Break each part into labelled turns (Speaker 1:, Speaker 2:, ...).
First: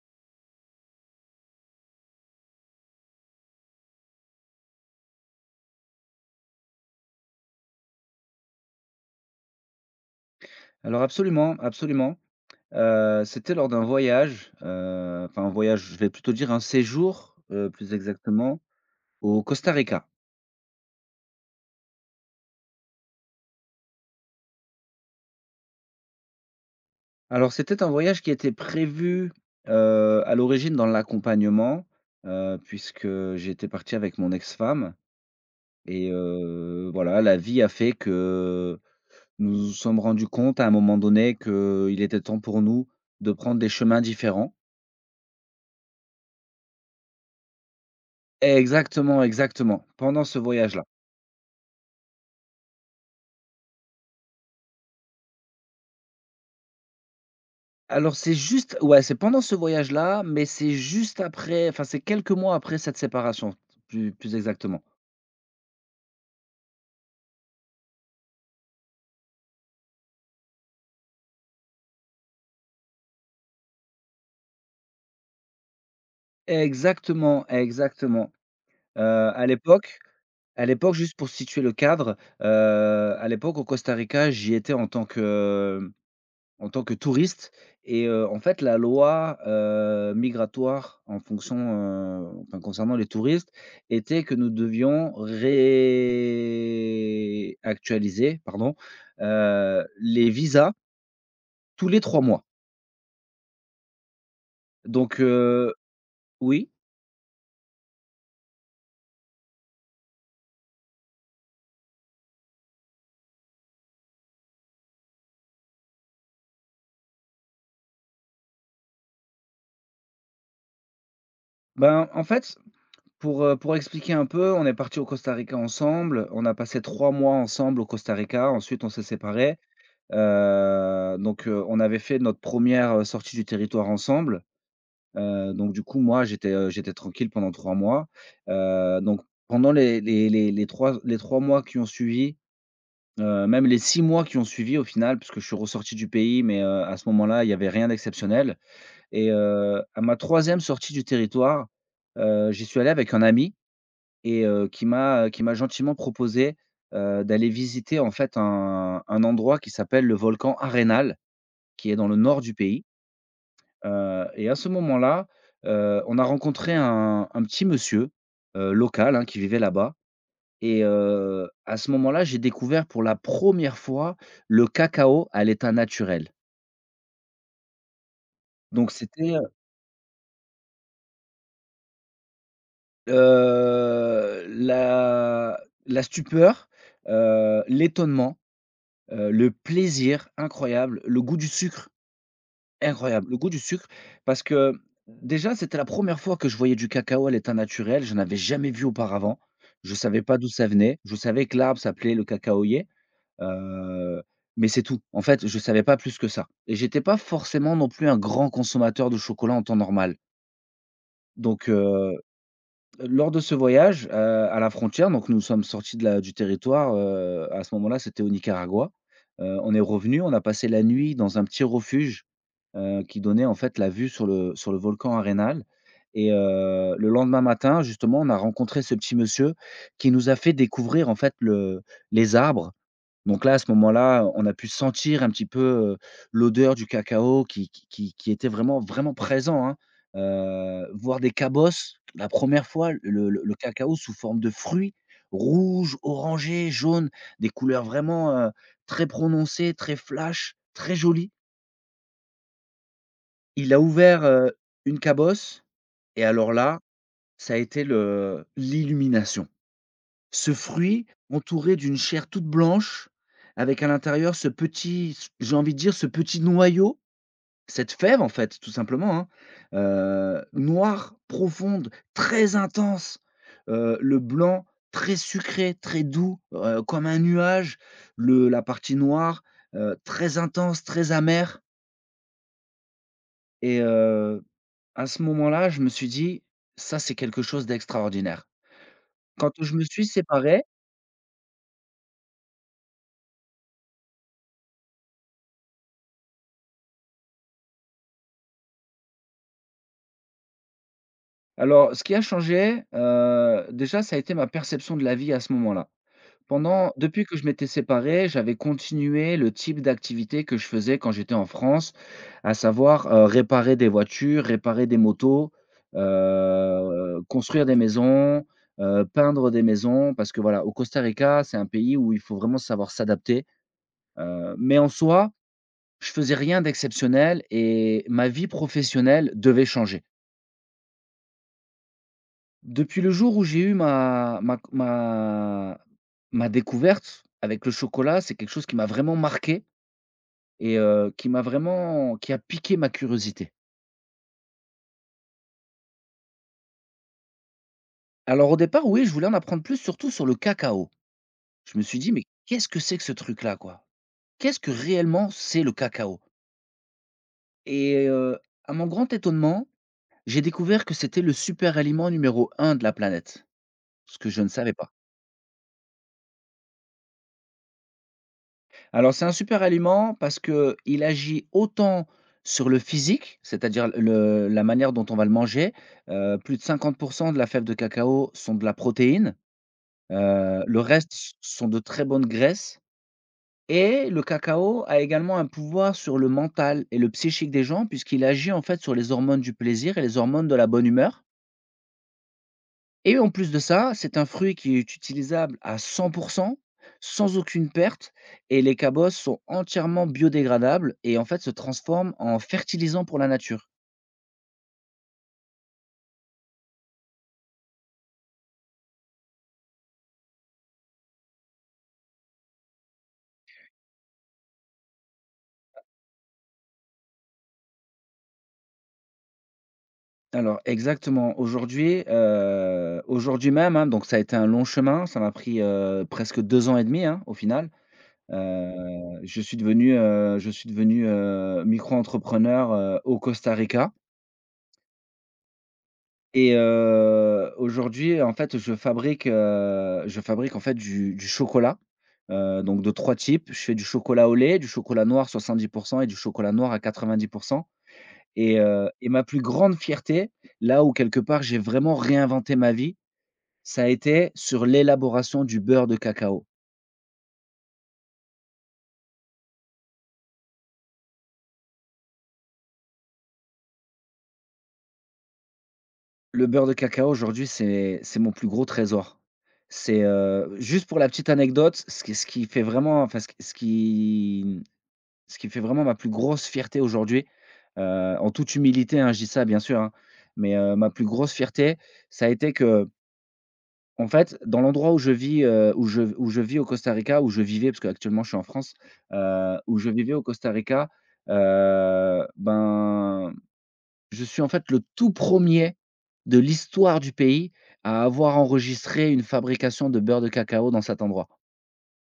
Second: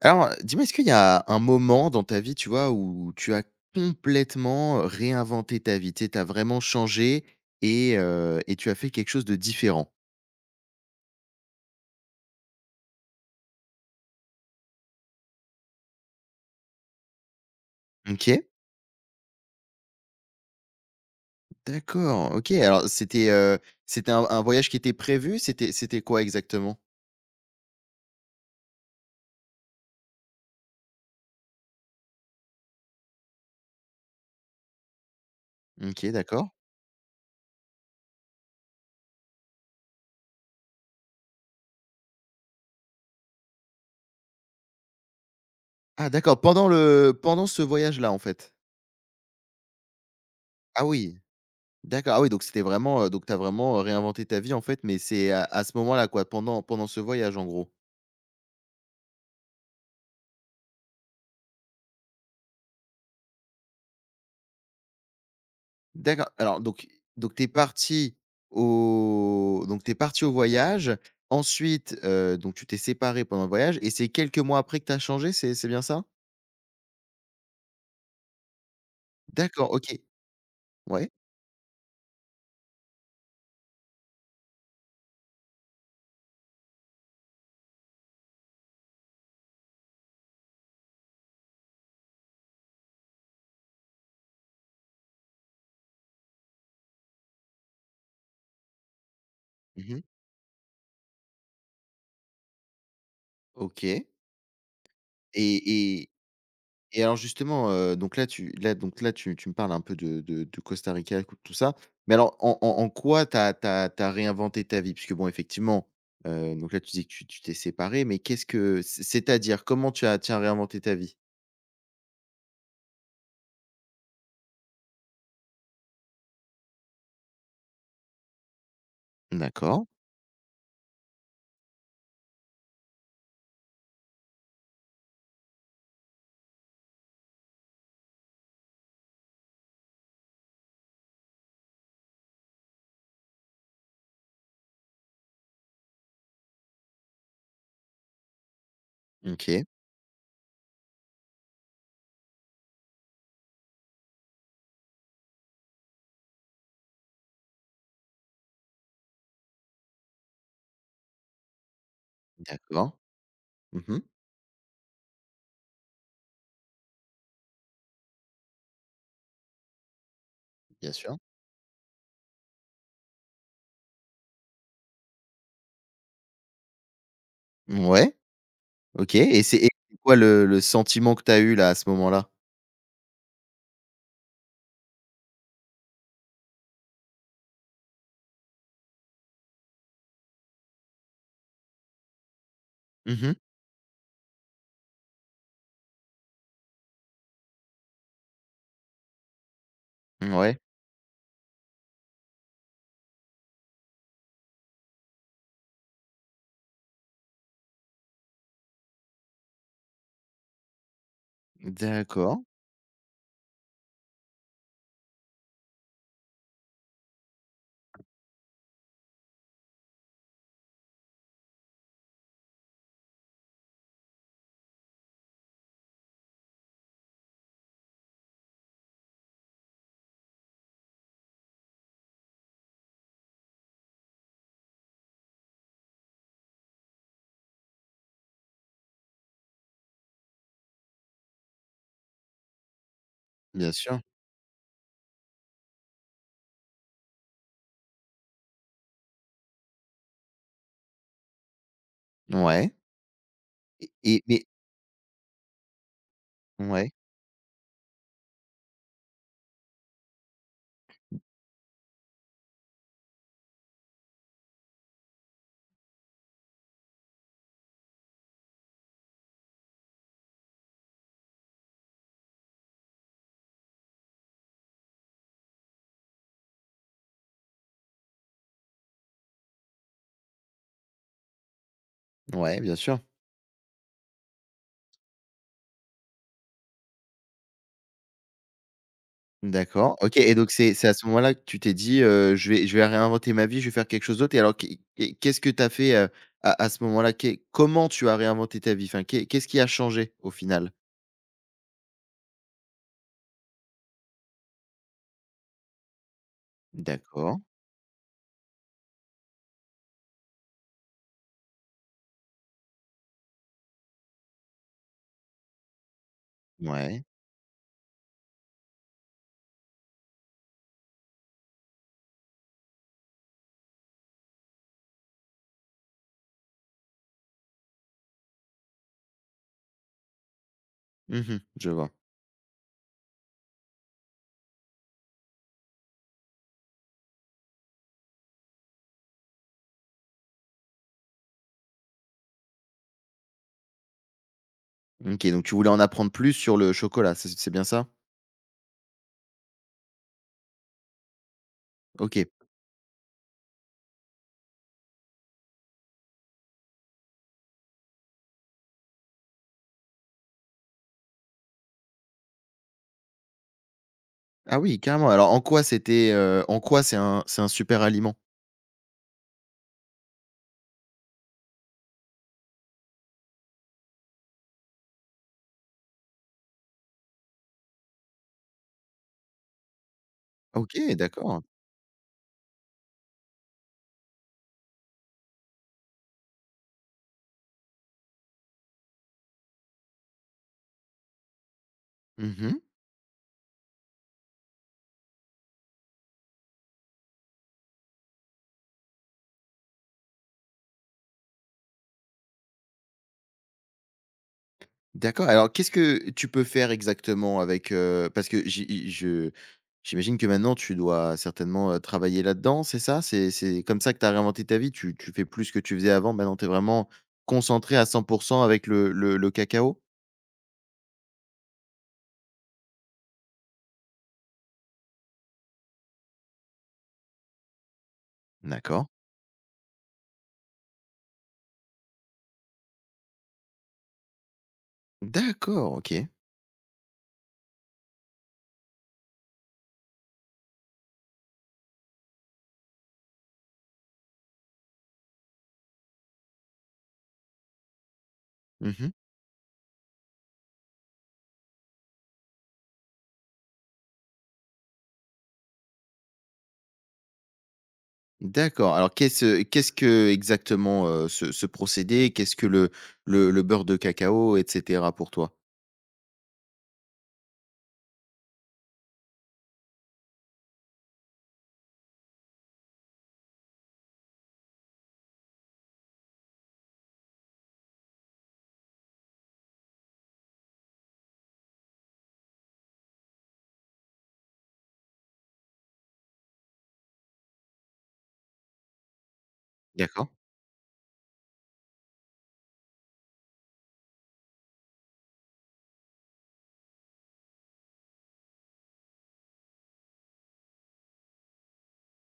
Speaker 1: Alors, dis-moi, est-ce qu'il y a un moment dans ta vie, tu vois, où tu as complètement réinventé ta vie? Tu as vraiment changé et tu as fait quelque chose de différent?
Speaker 2: Alors absolument, absolument. C'était lors d'un voyage, enfin un voyage, je vais plutôt dire un séjour, plus
Speaker 1: OK,
Speaker 2: exactement, au Costa Rica.
Speaker 1: d'accord, OK. Alors c'était, c'était un voyage qui était prévu? C'était quoi exactement?
Speaker 2: Alors c'était un voyage qui était prévu, à l'origine dans l'accompagnement, puisque j'étais parti avec mon ex-femme
Speaker 1: OK,
Speaker 2: et
Speaker 1: d'accord.
Speaker 2: heu, voilà, la vie a fait que nous nous sommes rendus compte à un moment donné qu'il était temps pour nous de prendre des chemins différents.
Speaker 1: Ah d'accord, pendant ce voyage-là, en fait?
Speaker 2: Exactement, exactement, pendant ce voyage-là.
Speaker 1: Ah oui, d'accord. Ah oui, donc c'était vraiment, donc t'as vraiment, réinventé ta vie, en fait, mais c'est à ce moment-là, quoi, pendant ce voyage, en gros?
Speaker 2: Alors c'est juste ouais, c'est pendant ce voyage-là, mais c'est juste après, enfin c'est quelques mois après cette séparation, plus exactement.
Speaker 1: D'accord. Alors donc tu es parti au voyage. Ensuite, donc tu t'es séparé pendant le voyage et c'est quelques mois après que tu as changé, c'est bien ça?
Speaker 2: Exactement, exactement. Heu, à
Speaker 1: D'accord,
Speaker 2: l'époque
Speaker 1: OK.
Speaker 2: à l'époque,
Speaker 1: Ouais.
Speaker 2: juste pour situer le cadre, à l'époque au Costa Rica, j'y étais en tant que touriste et en fait, la loi, migratoire en fonction, enfin concernant les touristes, était que nous devions réactualiser, pardon,
Speaker 1: Mmh mh.
Speaker 2: les visas tous les 3 mois.
Speaker 1: OK
Speaker 2: Donc
Speaker 1: et
Speaker 2: oui,
Speaker 1: et alors justement, donc là tu me parles un peu de Costa Rica, co tout ça. Mais alors en quoi tu réinventé ta vie? Puisque bon effectivement, donc là tu dis que tu t'es séparé, mais qu'est-ce que c'est-à-dire comment tu as réinventé ta vie?
Speaker 2: ben, en fait, pour expliquer un peu, on est parti au Costa Rica ensemble, on a passé 3 mois ensemble au Costa Rica, ensuite on s'est séparés,
Speaker 1: D'accord,
Speaker 2: donc on avait fait notre première re sortie du territoire ensemble. Donc du coup, moi, j'étais tranquille pendant 3 mois. Donc pendant les 3 les 3 mois qui ont suivi, même les 6 mois qui ont suivi au final, parce que je suis ressorti du pays, mais, à ce moment-là, il n'y avait rien d'exceptionnel et
Speaker 1: OK,
Speaker 2: heu, à ma troisième sortie du territoire, j'y suis allé avec un ami et qui m'a gentiment proposé, d'aller visiter en fait un endroit qui s'appelle le volcan Arenal, qui est dans le nord du pays.
Speaker 1: d'accord. Mmh.
Speaker 2: Et à ce moment-là, on a rencontré un petit monsieur, local, hein, qui vivait là-bas et
Speaker 1: Bien sûr.
Speaker 2: heu, à ce moment-là, j'ai découvert pour la première fois le cacao à l'état naturel.
Speaker 1: Ouais,
Speaker 2: Donc
Speaker 1: OK
Speaker 2: c'était,
Speaker 1: et c'est quoi le sentiment que tu as eu là, à ce moment-là?
Speaker 2: la la stupeur, l'étonnement, le plaisir incroyable, le goût du sucre. Incroyable,
Speaker 1: Mmh.
Speaker 2: le goût du sucre parce que déjà, c'était la première fois que je voyais du cacao à l'état naturel, je n'avais jamais vu auparavant. Je savais pas d'où
Speaker 1: Ouais,
Speaker 2: ça venait, je savais que l'arbre s'appelait le cacaoyer, heu, mais c'est tout. En fait, je savais pas plus que ça et j'étais pas forcément non plus un grand consommateur de chocolat en temps normal. Donc
Speaker 1: d'accord,
Speaker 2: lors de ce voyage, à la frontière, donc nous sommes sortis de la du territoire, à ce moment-là, c'était au Nicaragua. On est revenu, on a passé la nuit dans un petit refuge qui donnait en fait la vue sur le volcan Arenal et le lendemain matin justement, on a rencontré ce petit monsieur qui nous a fait découvrir en fait le les arbres. Donc là, à ce moment-là, on a pu sentir un petit peu, heu, l'odeur du cacao qui était vraiment, vraiment présent, hein. Voir des cabosses, la première fois, le
Speaker 1: bien
Speaker 2: cacao
Speaker 1: sûr.
Speaker 2: sous forme de fruits rouges, orangés, jaunes, des couleurs vraiment, très prononcées, très flash, très jolies.
Speaker 1: Ouais
Speaker 2: Il a
Speaker 1: et
Speaker 2: ouvert,
Speaker 1: et mais
Speaker 2: une cabosse et alors là,
Speaker 1: ouais,
Speaker 2: ça a été le l'illumination. Ce fruit entouré d'une chair toute blanche, avec à l'intérieur ce petit s j'ai envie de dire ce petit noyau, cette fève en fait, tout simplement, hein, noire, profonde, très intense, le blanc très sucré, très doux, comme un nuage, le la partie noire, très intense, très amère.
Speaker 1: ouais, bien sûr.
Speaker 2: Et à ce moment-là, je me suis dit : « Ça, c'est quelque chose d'extraordinaire ». Quand je me
Speaker 1: D'accord,
Speaker 2: suis
Speaker 1: OK et donc
Speaker 2: séparé,
Speaker 1: c'est à ce moment-là que tu t'es dit, je vais réinventer ma vie, je vais faire quelque chose d'autre» et alors qu'est-ce que tu as fait, à ce moment-là? Qu'est Comment tu as réinventé ta vie? Enfin, qu'est-ce qui a changé au final?
Speaker 2: alors ce qui a changé, déjà, ça a été ma perception de la vie à ce moment-là. Pendant depuis que
Speaker 1: D'accord,
Speaker 2: je m'étais séparé, j'avais continué le type d'activité que je faisais quand j'étais en France, à savoir, réparer des voitures, réparer des motos,
Speaker 1: ouais.
Speaker 2: construire des maisons, peindre des maisons. Parce que voilà, au Costa Rica, c'est un pays où il faut vraiment savoir s'adapter, mais en soi, je faisais rien d'exceptionnel et ma vie professionnelle devait changer.
Speaker 1: Mmh, je vois.
Speaker 2: Depuis le jour où j'ai eu ma découverte avec le chocolat, c'est quelque chose qui m'a vraiment marqué et qui m'a vraiment qui a piqué ma curiosité.
Speaker 1: OK, donc tu voulais en apprendre plus sur le chocolat, c'est bien ça?
Speaker 2: Alors au départ, oui, je voulais en apprendre plus, surtout sur le cacao. Je me suis dit : « Mais
Speaker 1: OK.
Speaker 2: qu'est-ce que c'est que ce truc-là, quoi? Qu'est-ce que réellement c'est le cacao ? » et à mon grand étonnement, j'ai découvert que c'était le super aliment numéro un de la planète, ce que je ne
Speaker 1: Ah
Speaker 2: savais
Speaker 1: oui,
Speaker 2: pas.
Speaker 1: carrément. Alors en quoi c'était, en quoi c'est un super aliment?
Speaker 2: Alors c'est un super aliment parce que il agit autant sur le physique, c'est-à-dire le la manière dont on va le manger. Plus de 50 de la fève de cacao sont de la protéine, le
Speaker 1: OK,
Speaker 2: reste s
Speaker 1: d'accord.
Speaker 2: sont de très bonnes graisses et le cacao a également un pouvoir sur le mental et le psychique des gens puisqu'il agit en fait sur les hormones du plaisir et les hormones de la bonne humeur.
Speaker 1: Mmh.
Speaker 2: Et en plus de ça, c'est un fruit qui est utilisable à 100 sans aucune perte et les cabosses sont entièrement biodégradables et en fait se transforment en fertilisant pour la nature.
Speaker 1: D'accord, alors qu'est-ce que tu peux faire exactement avec, parce que j'i je j'imagine que maintenant tu dois certainement, travailler là-dedans, c'est ça? C'est comme ça que tu as réinventé ta vie? Tu fais plus ce que tu faisais avant, maintenant tu es vraiment concentré à cent pour cent avec le cacao?
Speaker 2: Alors exactement, aujourd'hui, aujourd'hui même, hein, donc ça a été un long chemin, ça m'a pris, presque 2 ans et demi, hein, au final.
Speaker 1: D'accord.
Speaker 2: Je suis devenu, micro-entrepreneur, au Costa Rica.
Speaker 1: D'accord, OK.
Speaker 2: Et aujourd'hui, en fait, je fabrique, en fait, du chocolat, donc de 3 types. Je fais du chocolat au lait, du chocolat noir 70 et du chocolat noir à 90 et heu
Speaker 1: Mmh.
Speaker 2: et ma plus grande fierté, là où quelque part j'ai vraiment réinventé ma vie, ça a été sur l'élaboration du beurre de cacao.
Speaker 1: D'accord, alors qu'est-ce que exactement, ce procédé? Qu'est-ce que le beurre de cacao et cetera pour toi?
Speaker 2: Le beurre de cacao, aujourd'hui, c'est mon plus gros trésor. C'est juste pour la petite anecdote, ce qui fait vraiment enfin, ce qui fait vraiment ma plus grosse fierté aujourd'hui, en toute humilité, hein, je dis ça bien sûr, hein, mais ma plus grosse fierté, ça a été que, en fait, dans l'endroit où je vis, où je vis au Costa Rica, où je vivais, parce qu'actuellement je suis en France, où je
Speaker 1: D'accord.
Speaker 2: vivais au Costa Rica, ben, je suis en fait le tout premier de l'histoire du pays à avoir enregistré une fabrication de beurre de cacao dans cet endroit.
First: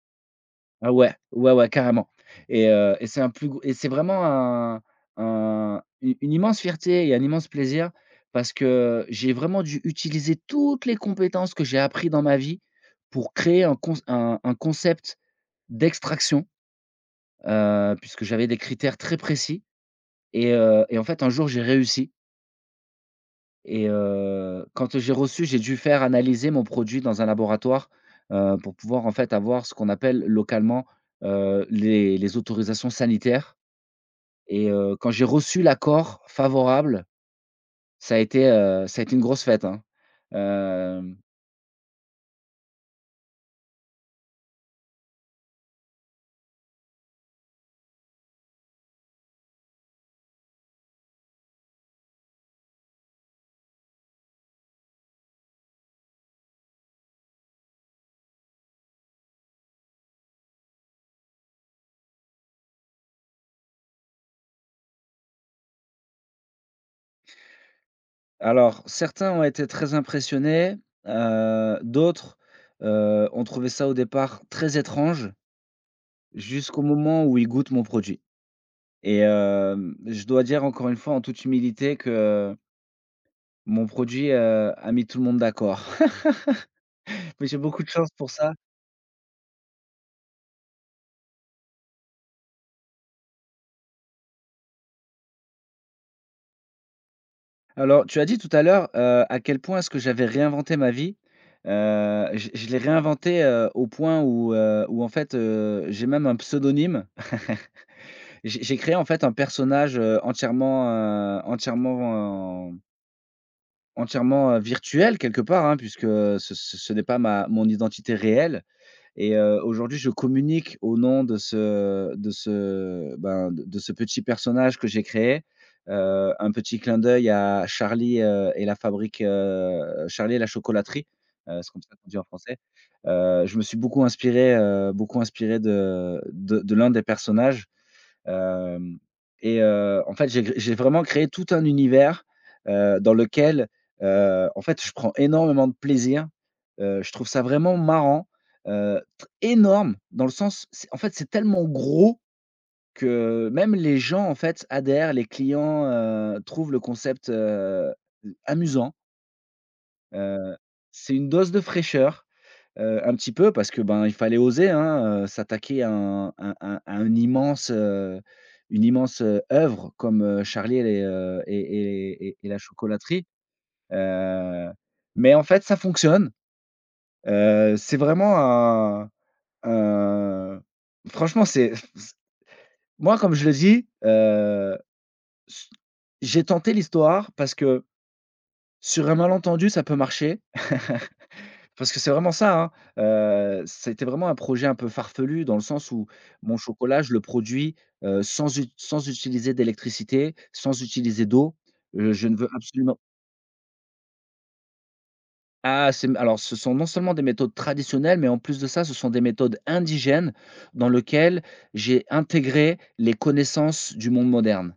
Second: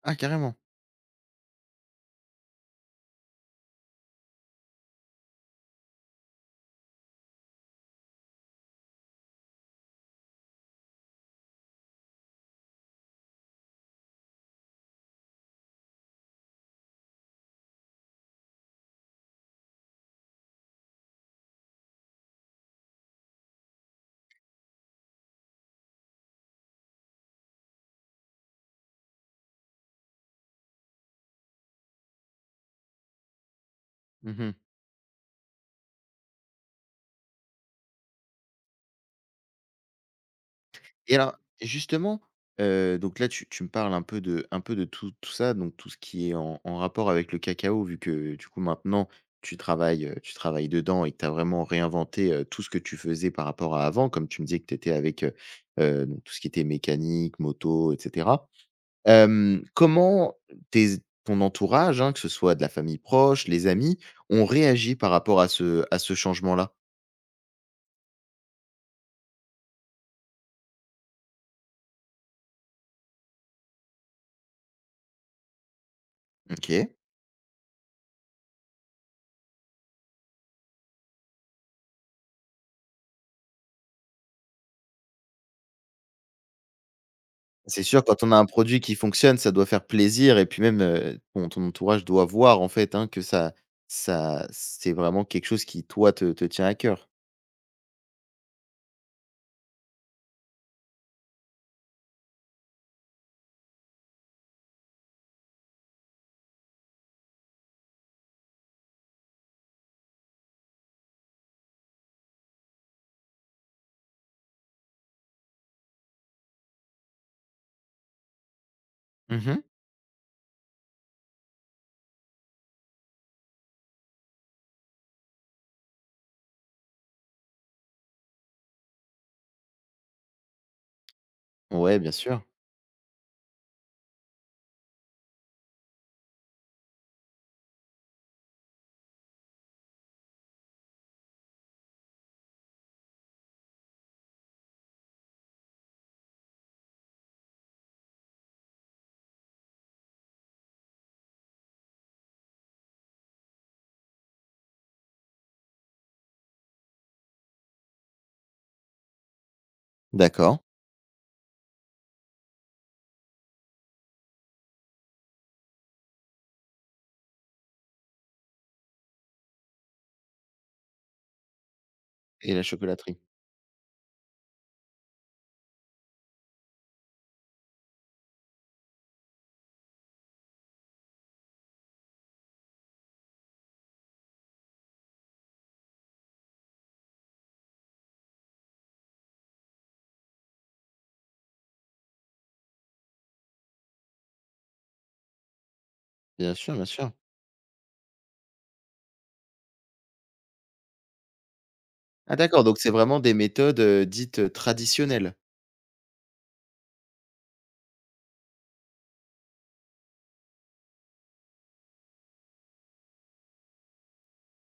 Speaker 1: Ah carrément.
Speaker 2: Ah ouais, ouais, ouais, carrément et c'est un plus gros et c'est vraiment un une immense fierté et un immense plaisir parce que j'ai vraiment dû utiliser toutes les compétences que j'ai appris dans ma vie pour créer un concept d'extraction, puisque j'avais des critères très précis et en fait, un jour, j'ai réussi. Et quand j'ai reçu, j'ai dû faire analyser mon produit dans un laboratoire, pour pouvoir, en fait, avoir ce qu'on appelle localement, les autorisations sanitaires
Speaker 1: Mmh.
Speaker 2: et quand j'ai reçu l'accord favorable, ça a été une grosse fête, hein.
Speaker 1: Et
Speaker 2: Hem,
Speaker 1: alors, justement, donc là, tu me parles un peu de tout ça, donc tout ce qui est en en rapport avec le cacao, vu que, du coup, maintenant, tu travailles dedans et que tu as vraiment réinventé, tout ce que tu faisais par rapport à avant, comme tu me disais que tu étais avec, donc tout ce qui était mécanique, moto et cetera. Hem, comment tes ton entourage, hein, que ce soit de la famille proche, les amis, ont réagi par rapport à ce changement-là?
Speaker 2: alors certains ont été très impressionnés, d'autres, ont trouvé ça au départ très étrange jusqu'au
Speaker 1: OK.
Speaker 2: moment où ils goûtent mon produit et je dois dire encore une fois en toute humilité que mon produit, a mis tout le monde d'accord. Mais j'ai beaucoup
Speaker 1: C'est
Speaker 2: de
Speaker 1: sûr,
Speaker 2: chance
Speaker 1: quand
Speaker 2: pour
Speaker 1: on a un
Speaker 2: ça.
Speaker 1: produit qui fonctionne, ça doit faire plaisir et puis même, ton entourage doit voir, en fait, hein, que ça, c'est vraiment quelque chose qui, toi, te tient à cœur?
Speaker 2: Alors, tu as dit tout à l'heure, à quel point est-ce que j'avais réinventé ma vie. Je l'ai réinventé, au point où en fait, j'ai même un pseudonyme. J'ai créé en fait un personnage, entièrement, virtuel quelque part, hein, puisque ce n'est pas ma mon identité réelle. Et
Speaker 1: Mmh.
Speaker 2: aujourd'hui, je communique au nom de ce petit personnage que j'ai créé. Un petit clin d'œil à Charlie, Charlie et la chocolaterie, c'est comme ça
Speaker 1: Ouais,
Speaker 2: qu'on
Speaker 1: bien
Speaker 2: dit en
Speaker 1: sûr.
Speaker 2: français. Je me suis beaucoup inspiré de l'un des personnages. Hem et en fait, j'ai vraiment créé tout un univers, dans lequel, en fait, je prends énormément de plaisir. Je trouve ça vraiment marrant, tr énorme dans le sens c'est en fait, c'est tellement gros que même les gens, en fait, adhèrent, les clients, trouvent le concept, amusant. Heu,
Speaker 1: D'accord,
Speaker 2: c'est une dose de fraîcheur. Un petit peu parce que, ben, il fallait oser, hein, s'attaquer à un immense, une immense, œuvre comme, Charlie et les, et
Speaker 1: et
Speaker 2: la
Speaker 1: la chocolaterie?
Speaker 2: chocolaterie, heu, mais en fait ça fonctionne. C'est vraiment un franchement c'est f c moi comme je le dis, s j'ai tenté l'histoire parce que sur un malentendu ça peut marcher. Parce que c'est vraiment ça, hein. C'était vraiment un projet un peu farfelu dans le sens où
Speaker 1: Bien
Speaker 2: mon
Speaker 1: sûr, bien
Speaker 2: chocolat,
Speaker 1: sûr.
Speaker 2: je le produis sans ut sans utiliser d'électricité, sans utiliser d'eau. Je
Speaker 1: Ah
Speaker 2: ne veux
Speaker 1: d'accord, donc c'est
Speaker 2: absolument...
Speaker 1: vraiment des méthodes, dites, traditionnelles?
Speaker 2: Ah, c'est, alors ce sont non seulement des méthodes traditionnelles, mais en plus de ça, ce sont des méthodes indigènes dans lequel j'ai intégré les connaissances du monde moderne.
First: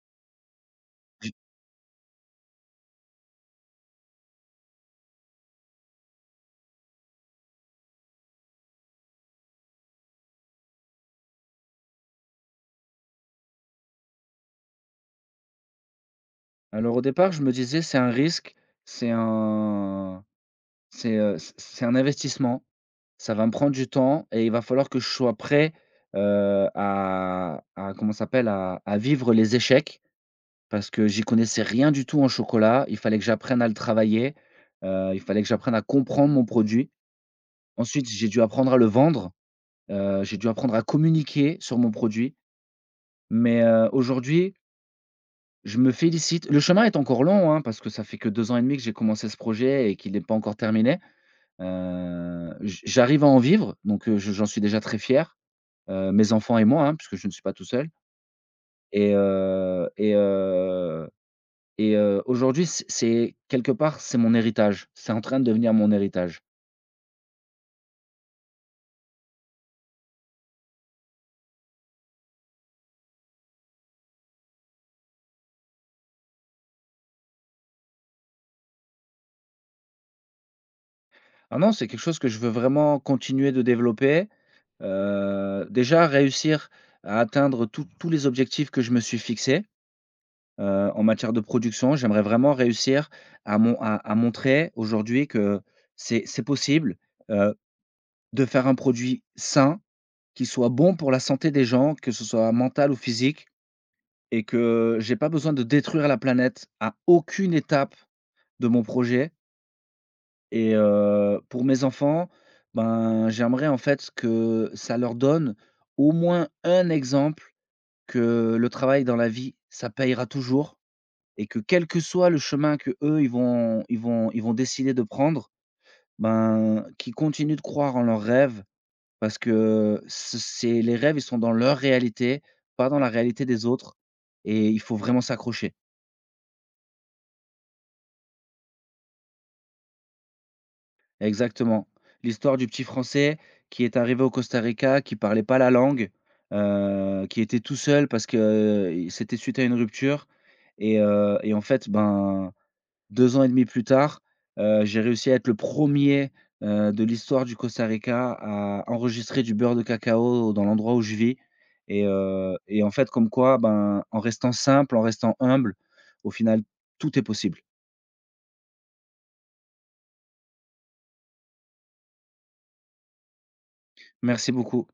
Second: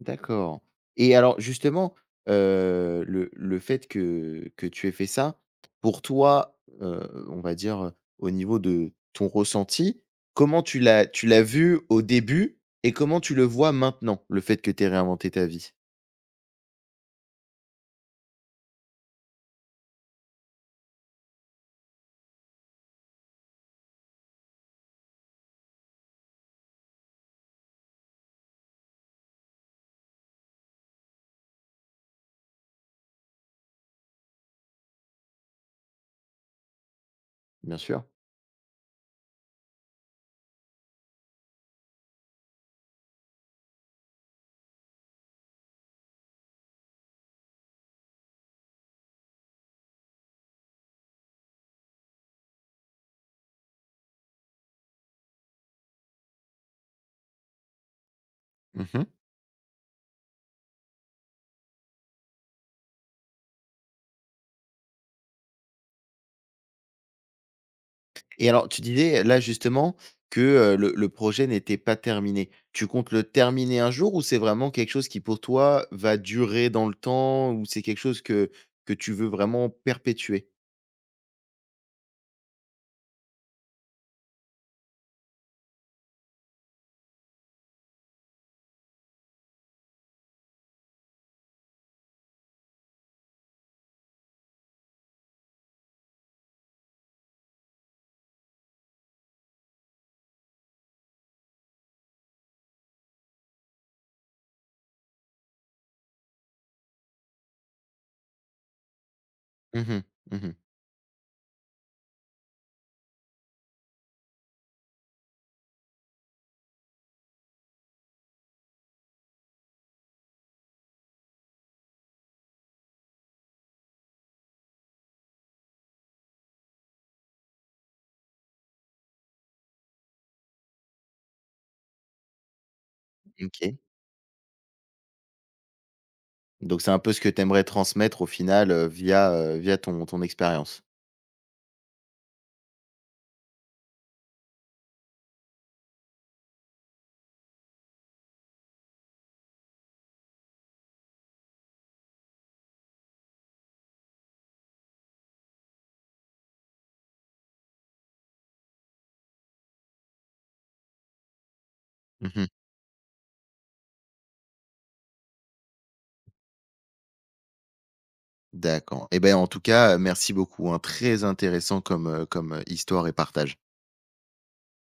Speaker 1: D'accord. Et
Speaker 2: J
Speaker 1: alors justement, le fait que tu aies fait ça, pour toi, on va dire, au niveau de ton ressenti, comment tu l'as vu au début et comment tu le vois maintenant? Le fait que tu aies réinventé ta vie,
Speaker 2: Alors au départ, je me disais: «C'est un risque, c'est un c'est, c'est un investissement». Ça va me prendre du temps et il va falloir que je sois prêt, à comment ça s'appelle? À vivre les échecs parce que j'y connaissais rien du tout en chocolat. Il fallait que j'apprenne à le travailler, il fallait que j'apprenne à comprendre mon produit.
Speaker 1: bien sûr.
Speaker 2: Ensuite, j'ai dû apprendre à le vendre, j'ai dû apprendre à communiquer sur mon produit. Mais, aujourd'hui, je me félicite. Le chemin est encore long, hein, parce que ça fait que 2 ans et demi que j'ai commencé ce projet et qu'il n'est pas encore terminé. J'arrive à en vivre, donc, je j'en suis déjà très fier. Mes enfants et moi, hein, puisque je ne suis pas tout seul.
Speaker 1: Mmh.
Speaker 2: et heu et heu Aujourd'hui, c'est quelque part, c'est mon héritage. C'est en train de devenir mon héritage.
Speaker 1: Et alors tu disais là justement que, le projet n'était pas terminé. Tu comptes le terminer un jour ou c'est vraiment quelque chose qui pour toi va durer dans le temps ou c'est quelque chose que tu veux vraiment perpétuer?
Speaker 2: Ah non, c'est quelque chose que je veux vraiment continuer de développer. Déjà réussir à atteindre tous les objectifs que je me suis fixés, en matière de production. J'aimerais vraiment réussir à mon à montrer aujourd'hui que c'est possible, heu, de faire un produit sain, qui soit bon pour la santé des gens, que ce soit mental ou physique, et que j'ai pas besoin de détruire la planète à aucune étape de mon projet.
Speaker 1: Mmh mh. Mmh.
Speaker 2: Pour mes enfants, ben, j'aimerais en fait que ça leur donne au moins un exemple que le travail dans la vie, ça payera toujours, et que quel que soit le chemin que eux ils vont décider de prendre, ben, qu'ils continuent de croire en leurs rêves. Parce que ce c'est les rêves, ils sont dans leur réalité, pas dans la réalité des
Speaker 1: OK.
Speaker 2: autres, et il faut vraiment s'accrocher.
Speaker 1: Donc c'est un peu ce que tu aimerais transmettre au final, via, via ton expérience?
Speaker 2: Exactement. L'histoire du petit Français qui est arrivé au Costa Rica, qui parlait pas la langue, qui était tout seul parce que, il c'était suite à une rupture. En fait, ben, deux ans et demi plus tard, j'ai réussi à être le premier er de l'histoire du Costa Rica à enregistrer du beurre de cacao dans l'endroit où je vis.
Speaker 1: Mmh.
Speaker 2: En fait, comme quoi, ben, en restant simple, en restant humble, au final, tout est possible.
Speaker 1: D'accord. Et ben en tout cas, merci beaucoup, hein. Très intéressant comme, comme, histoire et partage.
Speaker 2: Merci beaucoup.